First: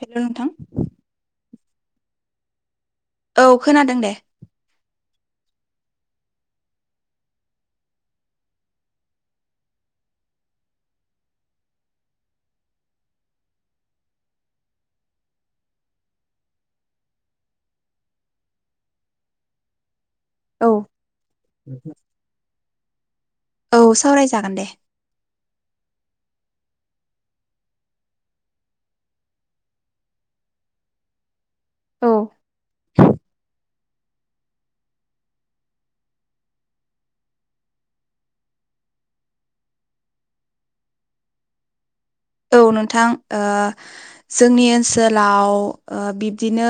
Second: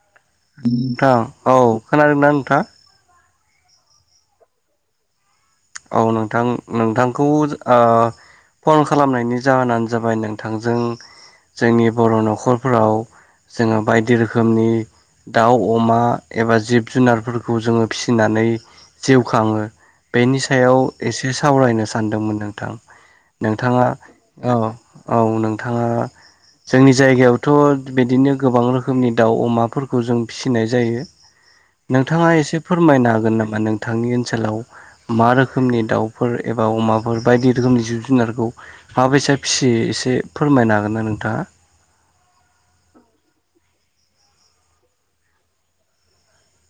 हेल' नोंथां नोंथां औ खोनादोंना नोंथां? औ खोनादों दे। औ नोंथां नोंथांखौ ओ फन खालामनायनि जाहोनानो जाबाय नोंथांजों जोंनि बर' न'खरफोराव जोङो बायदि रोखोमनि दाउ अमा एबा जिब जुनारफोरखौ जोङो फिसिनानै जिउ खाङो बेनि औ सायाव एसे सावरायनो सानदोंमोन नोंथां औ नोंथाङा सावरायजागोन औ दे औ नोंथाङा जोंनि जायगायावथ' बिदिनो गोबां रोखोमनि दाउ अमाफोरखौ जों फिसिनाय जायो औ नोंथाङा एसे फोरमायनो हागोन नामा नोंथांनि ओनसोलाव मा रोखोमनि दाउफोर एबा अमाफोर बायदि रोखोमनि जिब जुनारखौ माबैसा फिसियो एसे एसे फोरमायनो हागोन ना नोंथाङा औ नोंथां ओ जोंनि ओनसोलाव ओ बिब्दिनो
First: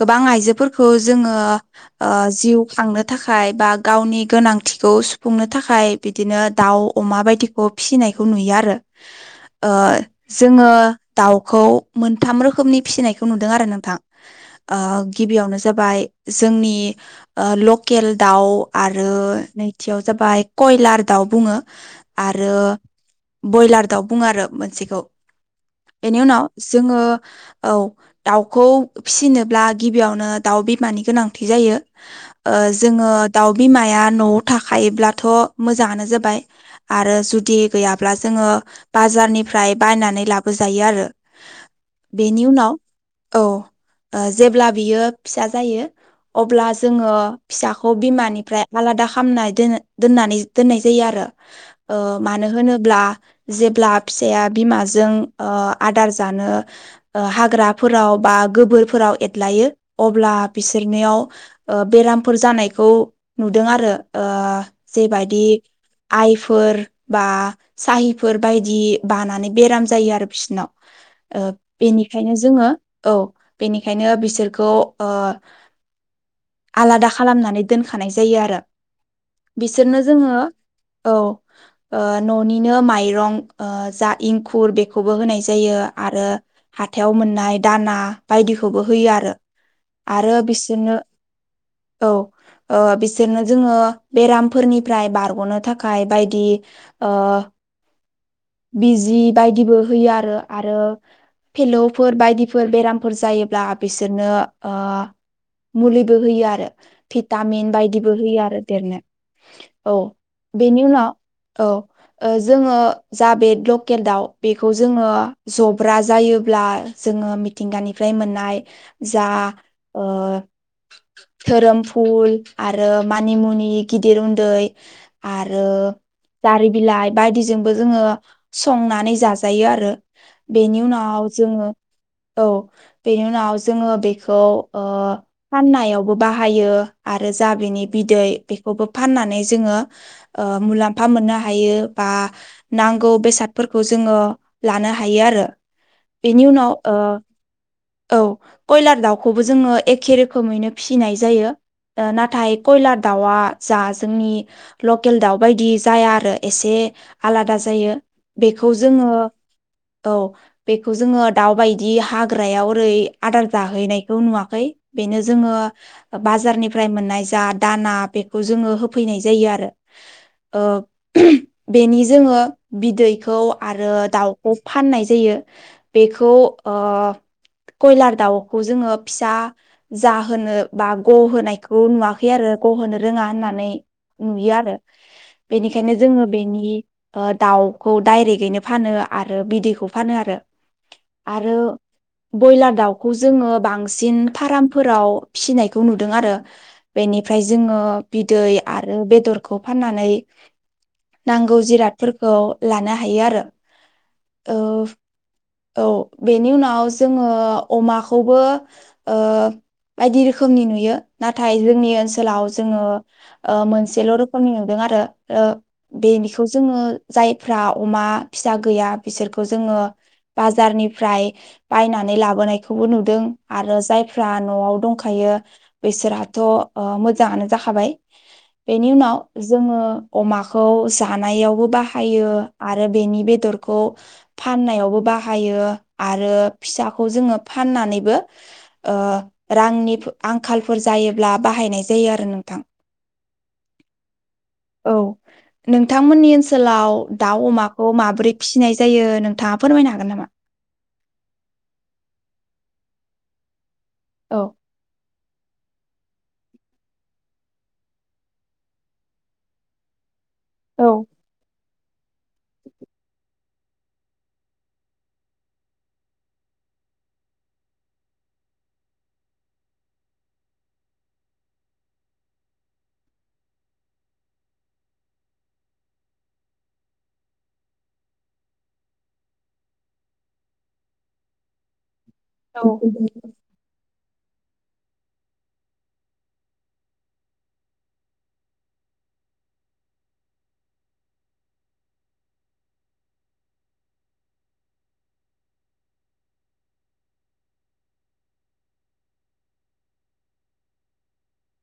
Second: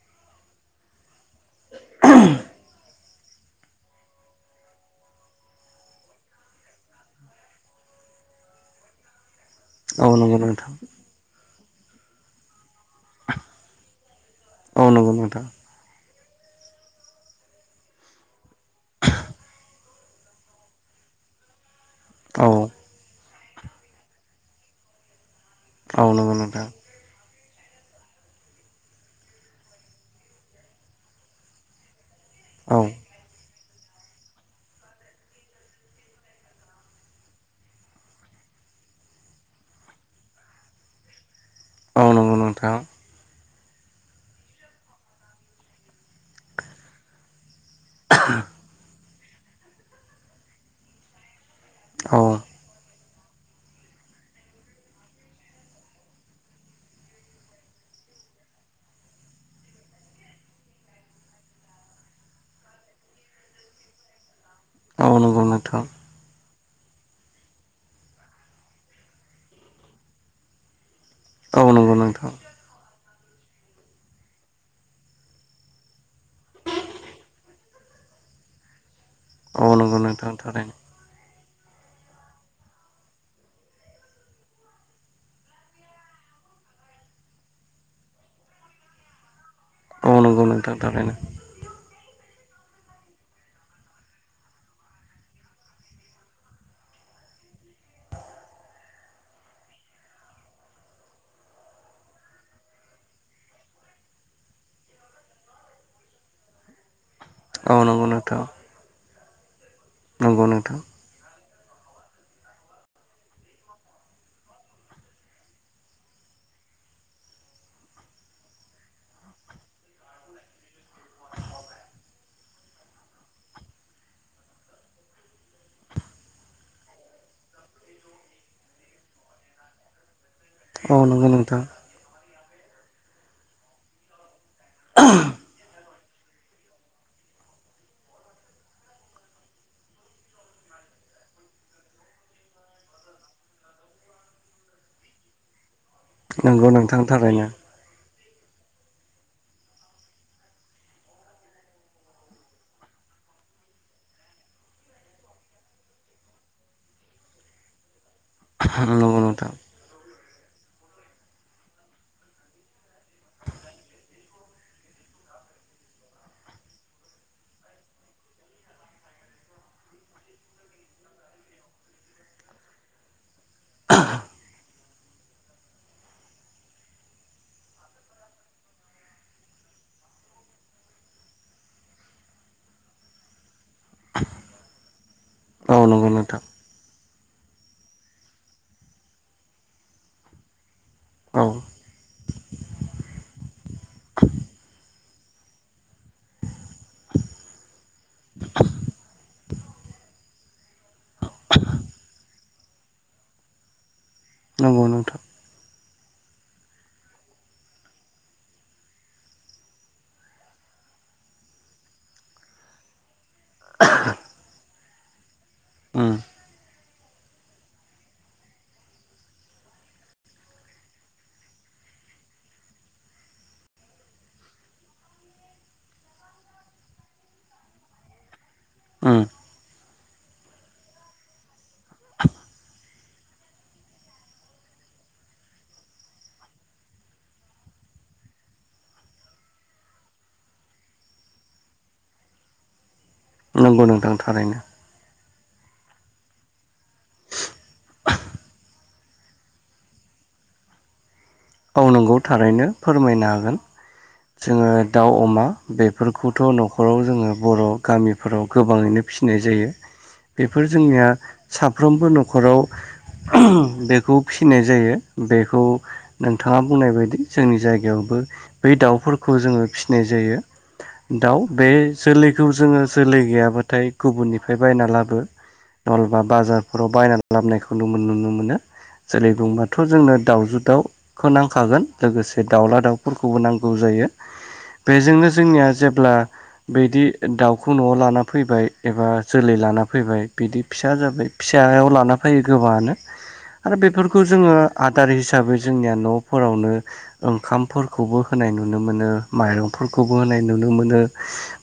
गोबां आइजोफोरखौ जोङो ओ जिउ खांनो थाखाय बा गावनि गोनांथिखौ सुफुंनो थाखाय बिदिनो दाउ, अमा बायदिखौ फिसिनाय खौ नुयो आरो ओ औ नंगौ जोङो नोंथां दावखौ मोनथाम रोखोमनि फिसिनायखौ नुदों आरो नोंथां ओ औ नंगौ नोंथां गिबियावनो जाबाय जोंनि ओ लकेल दाउ आरो नैथियाव जाबाय कयलार दाउ बुङो औ आरो बयलार दाउ बुङो आरो मोनसेखौ औ बेनि नंगौ उनाव नोंथां जोङो औ दाउखौ फिसिनोब्ला गिबियावनो दाउ बिमानि गोनांथि जायो ओ औ जोङो दाउ बिमाया न'आव थाखायोब्लाथ' मोजाङानो जाबाय आरो जुदि गैयाब्ला जोङो बारनिफ्राय बायनानै लाबो जायो आरो औ नंगौ बेनि उनाव नोंथां औ जेब्ला बियो फिसा जायो अब्ला जोङो फिसाखौ बिमानिफ्राय आलादा खालामामनानै दोन दोननानै दोननाय जायो आरो ओ औ मानो होनोब्ला जेब्ला फिसाया बिमाजों ओ आदार जानो हाग्राफोराव बा गोबोरफोराव एरलायो अब्ला बिसोरनियाव ओ बेरामफोर जानायखौ नुदों आरो ओ नंगौ जेबायदि नोंथां आइफोर बा साहिफोर बायदि बानानै बेराम जायो आरो बिसिनाव ओ औ नंगौ नोंथां औ नंगौ नोंथां बेनिखायनो जोङो औ बेनिखायनो बिसोरखौ आलादा खालामनानै दोनखानाय जायो आरो बिसोरनो जोङो थारैनो औ ओ न'निनो माइरं ओ जा इंखुर बेखौबो होनाय जायो आरो हाथायाव मोननाय दाना बायदि खौबो होयो आरो औ आरो नंगौ नोंथां बिसोरनो थारैनो औ ओ बिसोरनो जोङो बेरामफोरनिफ्राय बारग'नो थाखाय बायदि ओ बिजि बायदिबो होयो आरो आरो फेलौफोर बायदिफोर बेरामफोर जायोब्ला बिसोरनो ओ मुलिबो होयो आरो भिटामिन औ नंगौ बायदिबो होयो नोंथां आरो देरनो औ नंगौ नोंथां बेनि उनाव औ ओ जोङो जा बे लकेल दाउ बेखौ जोङो जब्रा जायोब्ला जोङो मिथिंगानिफ्राय मोननाय जा ओ धोरोम फुल आरो मानिमुनि गिदिर उन्दै आरो ओ जारि बिलाय बायदिजों जोङो संनानै जाजायो आरो बेनि औ नंगौ उनाव नोंथां जोङो औ बेनि उनाव जोङो बेखौ ओ फाननायाव खौ बाहायो आरो जा बिनि बिदै बेखौबो फननानै जोङो मुलामफा मोननो हायो बा नांगौ बेसादफोरखौ जोङो लानो हायो आरो बेनि नंगौ उनाव नोंथां थारैनो ओ औ कयलार दाउखौबो जोङो एखे रोखोमैनो फिसिनाय जायो नाथाय कयलार दाउआ जा जोंनि लकेल दाउ बायदि जाया आरो एसे आलादा जायो बेखौ [unintelligible] जोङो नोंथां औ बेखौ जोङो दाउ बायदि हाग्रायाव ओरै आदार जाहैनायखौ नुवाखै बेनो जो बार'नि मोननाय दाना बेखौ जों होफैनाय जायो आरो ओ [unintelligible] बेनि जोङो बिदैखौ आरो दाउखौ फाननाय जायो बेखौ ओ कयलार दाउखौ जोङो फिसा जाहोनो बा गहोनायखौ नुवाखै आरो गहोनो रोङा होननानै नुयो आरो औ बेनिखायनो नंगौ जोङो नोंथां बेनि दाउखौ डाइरेक्टैनो फानो आरो बिदैखौ फानो आरो औ आरो बयलार दाउखौ जोङो बांसिन फार्मफोराव फिसिनायखौ नुदों आरो बेनिफ्राय जोङो बिदै आरो बेदरखौ फाननानै नांगौ जिरादफोरखौ लानो हायो आरो। ओ नंगौ नोंथां। औ बेनि उनाव जोङो अमाखौबो ओ बायदि रोखोमनि नुयो नाथाय जोंनि ओनसोलाव जोङो ओ मोनसेल' रोखोमनि नुदों आरो ओ उम बेनिखौ जोङो जायफ्रा अमा फिसा गैया बिसोरखौ जोङो बाजारनिफ्राय बायनानै लाबोनायखौबो नुदों आरो जायफ्रा न'आव दंखायो [unintelligible] बेसोरहाथ' ओ मोजाङानो जाखाबाय। औ बेनि उनाव जोङो अमाखौ जानायावबो बाह हायो आरो बेनि बेदरखौ फाननायावबो बाहायो आरो फिसा खौ जोङो फाननानैबो ओ रांनिफो आंखालफोर जायोब्ला बाहायनाय जाय [unintelligible] आरो नोंथां। नंगौ नोंथां थारैनो। औ नोंथांमोननि ओनसोल सोलाव दाउ अमाखौ माबोरै फिसिनाय जायो नोंथाङा फोरमायनो हागोन नामा? औ नोंगौ थारैनो फोरमायनो हागोन औ जोङो दाउ अमा मा बेफोरखौथ' न'खराव जोङो बर' गामिफोराव गोबाङैनो फिसिनाय जायो। बेफोर औ जोंनिया साफ्रोमबो न'खराव बेखौ फिसिनाय जायो बेखौ नोंथाङा बुंनाय बायदि जोंनि जायगायाव बै दाउफोरखौ जोङो फिसिनाय जायो। दाउ बे जोलैखौ जोङो जोलै गैयाबाथाय गुबुननिफ्राय बायना लाबो नलबा बाजारफोराव बायनानै लाबोनायखौ नुनो [unintelligible] मोनो। जोलै बुंबाथ' जोंनो दाउजो दाउ खौ नांखागोन लोगोसे औ दाउला दाउफोरखौबो नांगो जायो। बेजोंनो जोंनिया जेब्ला बिदि दाउखौ न'आव लाना फैबाय एबा जोलै लाना फैबाय बिदि फिसा जाबाय फिसायाव लाना फैयो गोबाङानो आरो बेफोरखौ जोङो आदार हिसाबै जोंनिया न'फोरावनो ओंखामफोरखौबो होनाय नुनो मोनो मायरं फोरखोबो होनाय नुनो मोनो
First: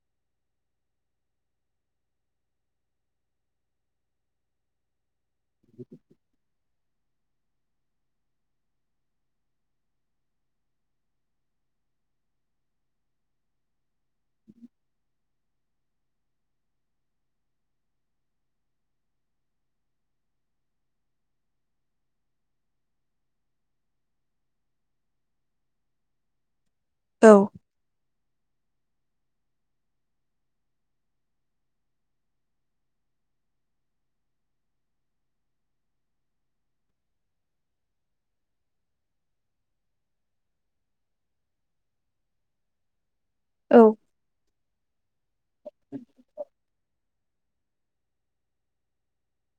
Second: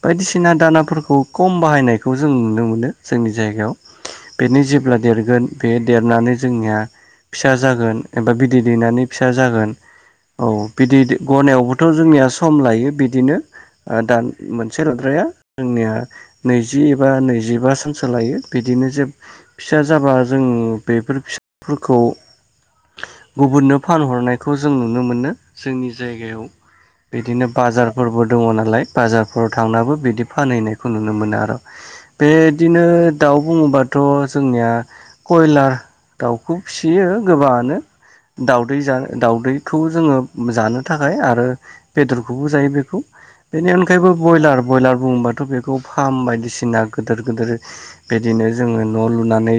बायदिसिना दावाफोरखौ कम बा बाहायनायखौ जों नुनो मोनो जोंनि जायगायाव बेनि जेब्ला देर गोन बे देरनानै जोंनिया फिसा जागोन एबा बिदै दैनानै फिसा जागोन औ बिदै दै ग'नायावबोथ‌' जोंनिया सम लायो बिदिनो ओ दान मोनसे लाद्राया जोंनिया नैजि एबा नैजिबा समसो लायो बिदि दिनो जे फिसा जाबा जों बेफोर फिसफोरखौ गुबुननो फानहरनायखौ जों नुनो मोनो जोंनि जायगायाव औ बिदिनो बाजारफोरबो दङो नालाय बाजारफोराव थांनाबो बिदि फानहैनायखौ नुनो मोनो आरो बे दिनो दा दाउ बुङोबाथ जोंनिया कयलार दाउखौ फिसियो गोबाङानो। दाउदै जानो दाउदैखौ जोङो जानो थाखाय आरो बेदरखौबो जायो बेखौ बेनि औ अनगायैबो बयलार बयलार बुङोबाथ' बेखौ फार्म बायदिसिना गोदोर गोदोर बिदिनो जोङो न' लुनानै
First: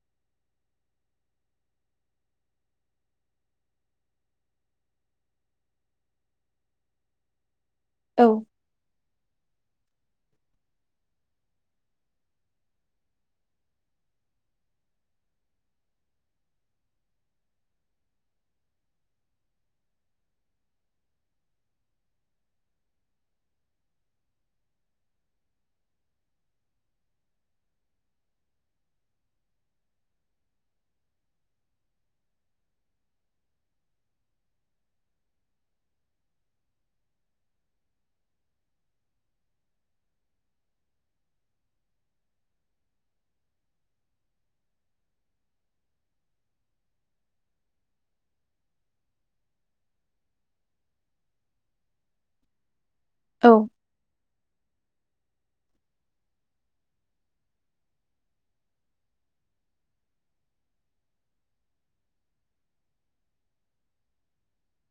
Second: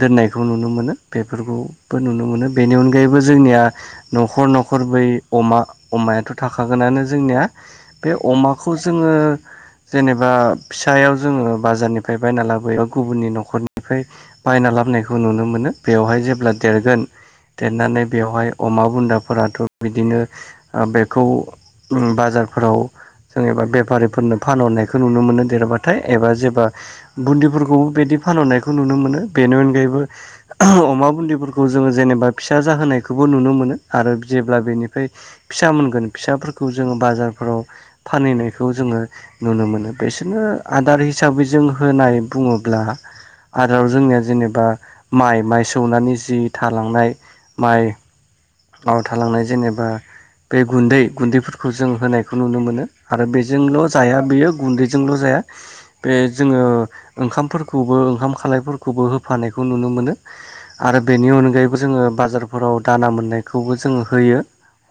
दोननायखौ नुनो मोनो बेफोरखौबो नुनो मोनो बेनि अनगायैबो जोंनिया न'खर न'खर बै अमा अमायाथ' थाखागोनानो जोंनिया बे औ अमाखौ जोङो जेनेबा फिसायाव जोङो बाजारनिफ्राय बायना लाबोयो‌ गुबुननि नखरनिफ्राय बायना लाबोनायखौ नुनो मोनो बेवहाय जेब्ला देरगोन देरनानै बेवहाय अमा बुन्दाफोराथ' बिदिनो ओ बेखौ उम बाजारफोराव जों एबा बेफारिफोरनो फानहरनायखौ नुनो मोनो देरबाथाय एबा जेबा बुन्दिफोरखौबो बिदि फानहरनायखौ नुनो मोनो बेनि अनगायैबो अमा बुदिफोरखौ जोङो जेनेबा फिसा जाहोनायखौ खौ नुनो मोनो आरो जेब्ला बेनि फ्राय फिसा मोनगोन फिसाफोरखौ जोङो बाजारफोराव फानहैनायखौ जोङो नुनो मोनो। बिसोरनो आदार हिसाबै जों होनाय बुङोब्ला आदाराव जोंनिया जेनेबा माइ माइ सौनानै जि थालांनाय माइ आव थालांनाय जेनेबा बे गुन्दै गुन्दैफोरखौ जों होनायखौ नुनो मोनो। आरो बेजोंल' जाया बेयो गुन्दैजोंल' जाया बे जोङो ओंखामफोरखौबो ओंखाम खालायफोरखौबो होफानायखौ नुनो मोनो आरो बेनि अनायैबो जोङो बाजारफोराव दाना मोननाय खौबो जोङो होयो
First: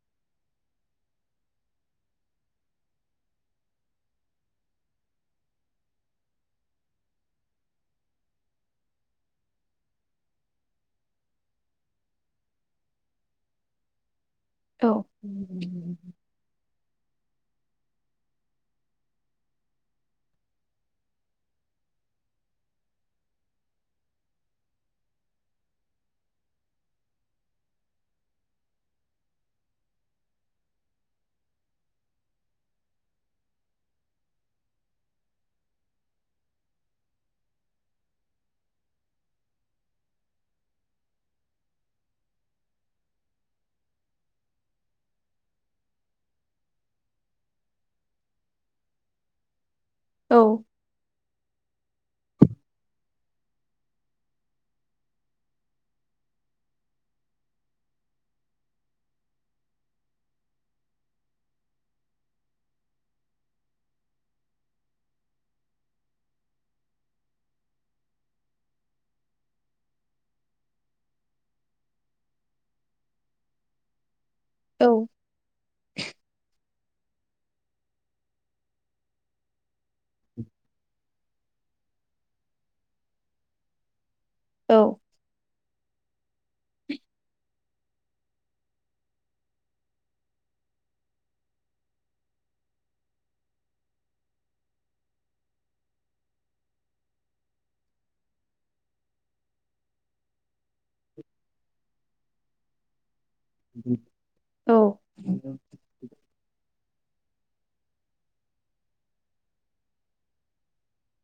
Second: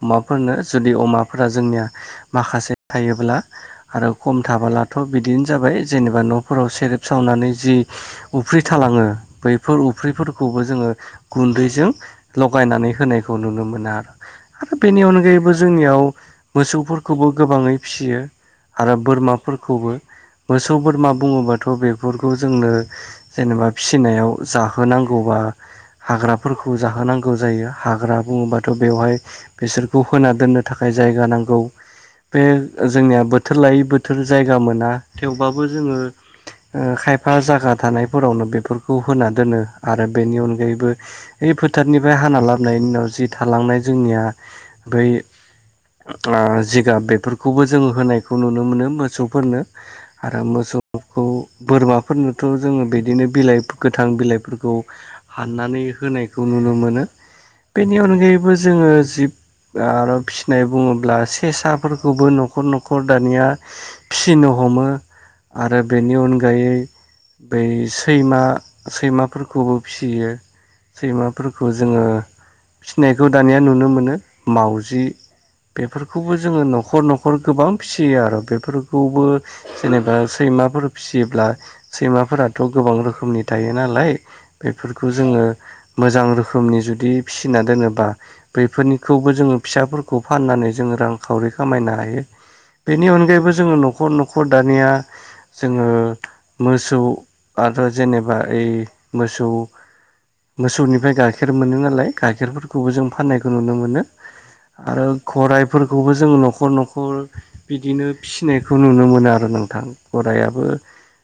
अमाफोरनो जुदि अमाफोरा जोंनिया माखासे थायोब्ला आरो खम थाबोला थ' बिदिनो जाबाय जेनेबा न'फोराव सेरेब सावनानै जि उफ्रि थालाङो बैफोर उफ्रिफोरखौबो जोङो गुन्दैजों लगायनानै होनाय खौ नुनो मोनो आरो आरो बेनि औ अनगायैबो जोंनियाव मोसौफोरखौबो गोबाङै फियो आरो बोरमाफोरखौबो मोसौ बोरमा बुङोबाथ' बेफोरखौ जोंनो जेनोबा फिसिनायाव जाहोनांगौ बा हाग्राफोरखौ जाहोनांगौ जायो। हाग्रा बुङोबाथ' बेवहाय बिसोरखौ होना दोननो थाखाय जायगा नांगौ। बे जोंनिया बोथोर लायै बोथोर जायगा मोना थेवबाबो जोङो ओ खायफा जागा थानायफोरावनो बेफोरखौ होना दोनो आरो बेनि अनगायैबो इ फोथारनिफ्राय हाना लाबोनायनि उनाव जि थालांनाय जोंनिया बै आ जिगाब बेफोरखौबो जों होनायखौ नुनो मोनो मोसौफोरनो आरो मोसौखौ बोरमाफोरनोथ' जोङो बिदिनो बिलाइ गोथां बिलाइ फोरखौ हाननानै होनायखौ नुनो मोनो। बेनि अनगायैबो जोङो जिब आरो फिसिनाय बुङोब्ला सेसाफोरखौबो न'खर न'खर दानिया फिसिनो हमो आरो बेनि अनगायै बै सैमा सैमाफोरखौबो फियो। सैमाफोरखौ जोङो फिनायखौ दानिया नुनो मोनो मावउजि औ बेफोरखौबो जोङो न' खर न'खर गोबां फिसियो आरो बेफोरखौबो जेनेबा सैमाफोर फिसियोब्ला सैमाफोराथ' गोबां रोखोमनि थायो नालाय बेफोरखौ जोङो मोजां रोखोमनि जुदि फिसिना दोनोबा बैफोरनिखौबो जोङो फिसाफोरखौ फाननानै जोङो रांखावरि खामायनो हायो। बेनि अनगायैबो जोङो न'खर न'खर दानिया जोङो मोसौ आरो जेनेबा ओइ मोसौ मोसौनिफ्राय गाइखेर मोनो नालाय गाइखेरफोरखौबो जों फाननाय नुनो मोनो औ आरो खराइफोरखौबो जों न'खर न'खर बिदिनो फिसिनायखौ नुनो मोनो आरो नोंथां गरायाबो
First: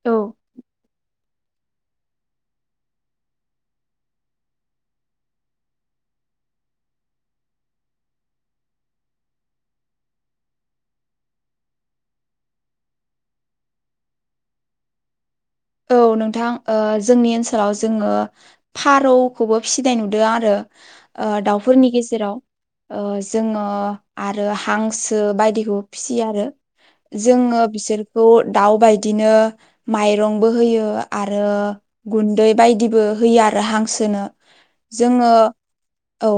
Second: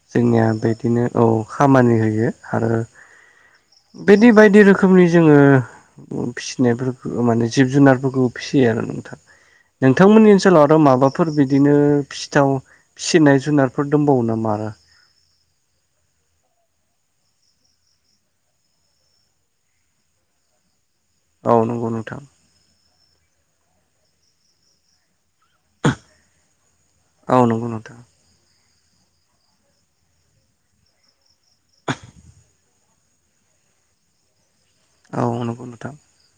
औ जोंनिया बेदिनो औ खामानि होयो आरो बिदि बायदि रोखोमनि जोङो फिसिनायफोरखौ माने जिब जुनारफोरखौ फिसियो आरो नोंथां। नोंथांमोननि ओनसोलाव आरो माबाफोर बिदिनो फिथाव फिसिनाय जुनारफोर दंबावो नामा आरो? औ नोंथां जोंनि ओनसोलाव जोङो फारौखौबो फिसिनाय नुदों आरो ओ औ नंगौ दाउफोरनि नोंथां गेजेराव ओ जोङो आरो हांसो बायदिखौ फिसियो आरो। औ जोङो नंगौ नोंथां बिसोरखौ दाउ बायदिनो माइ रंबो होयो आरो गुन्दै बायदिबो होयो आरो हांसोनो। औ जोङो नंगौ नोंथां औ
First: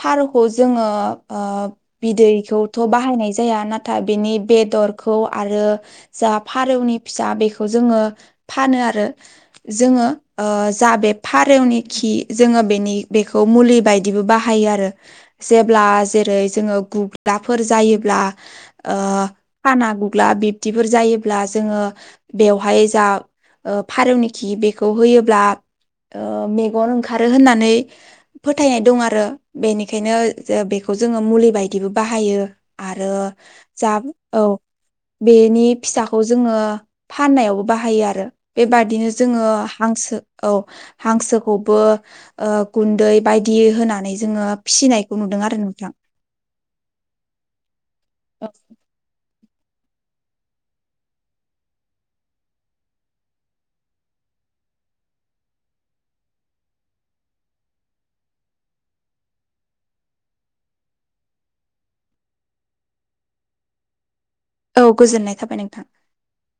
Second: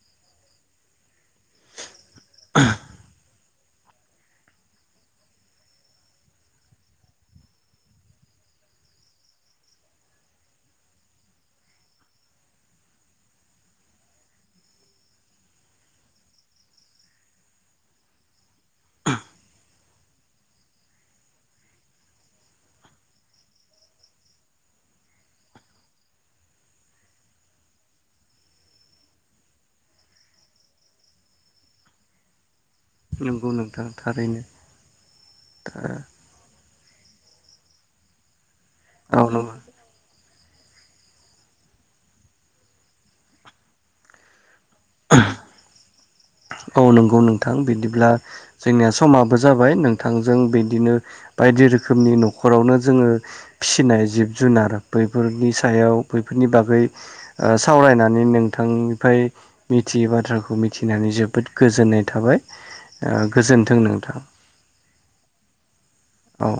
फारौखौ जोङो ओ बिदैखौथ' बाहायनाय जाया नाथाय बेनि बेदरखौ आरो जा फारौनि फिसा बेखौ जोङो फानो आरो जोङो जा बे फारेवनि खि जोङो बेनि बे खौ मुलि बायदिबो बाहायो आरो जेब्ला जेरै जोङो गुग्राफोर जायोब्ला फाना गुग्ला बिब्दिफोर जायोब्ला जोङो बेवहाय जा फारौनिखि बेखौ होयोब्ला मेगन ओंखारो होननानै फोथायनाय दं आरो बेनिखायनो बेखौ खौ जोङो मुलि बायदिबो बाहायो आरो नंगौ नोंथां जा थारैनो औ बेनि फिसाखौ जोङो फाननायावबो बाहायो आरो बेबादिनो औ जोङो नंगौ हांसो औ हांसोखौबो गुन्दै बायदि होनानै जोङो फिसिनायखौ नुदों आरो नोंथां औ नंगौ नोंथां बिदिब्ला जोंनिया समा बो जाबाय नोंथांजों बिदिनो बायदि रोखोमनि न'खरावनो जोङो फिसिनाय जिब जुनार बैफोरनि सायाव बैफोरनि बागै सावरायनानै नोंथांनिफ्राय मिथियै बाथ्राखौ मिथिनानै जोब जोबोद गोजोननाय थाबाय गोजोन्थों नोंथां औ गोजोननाय थाबाय नोंथां औ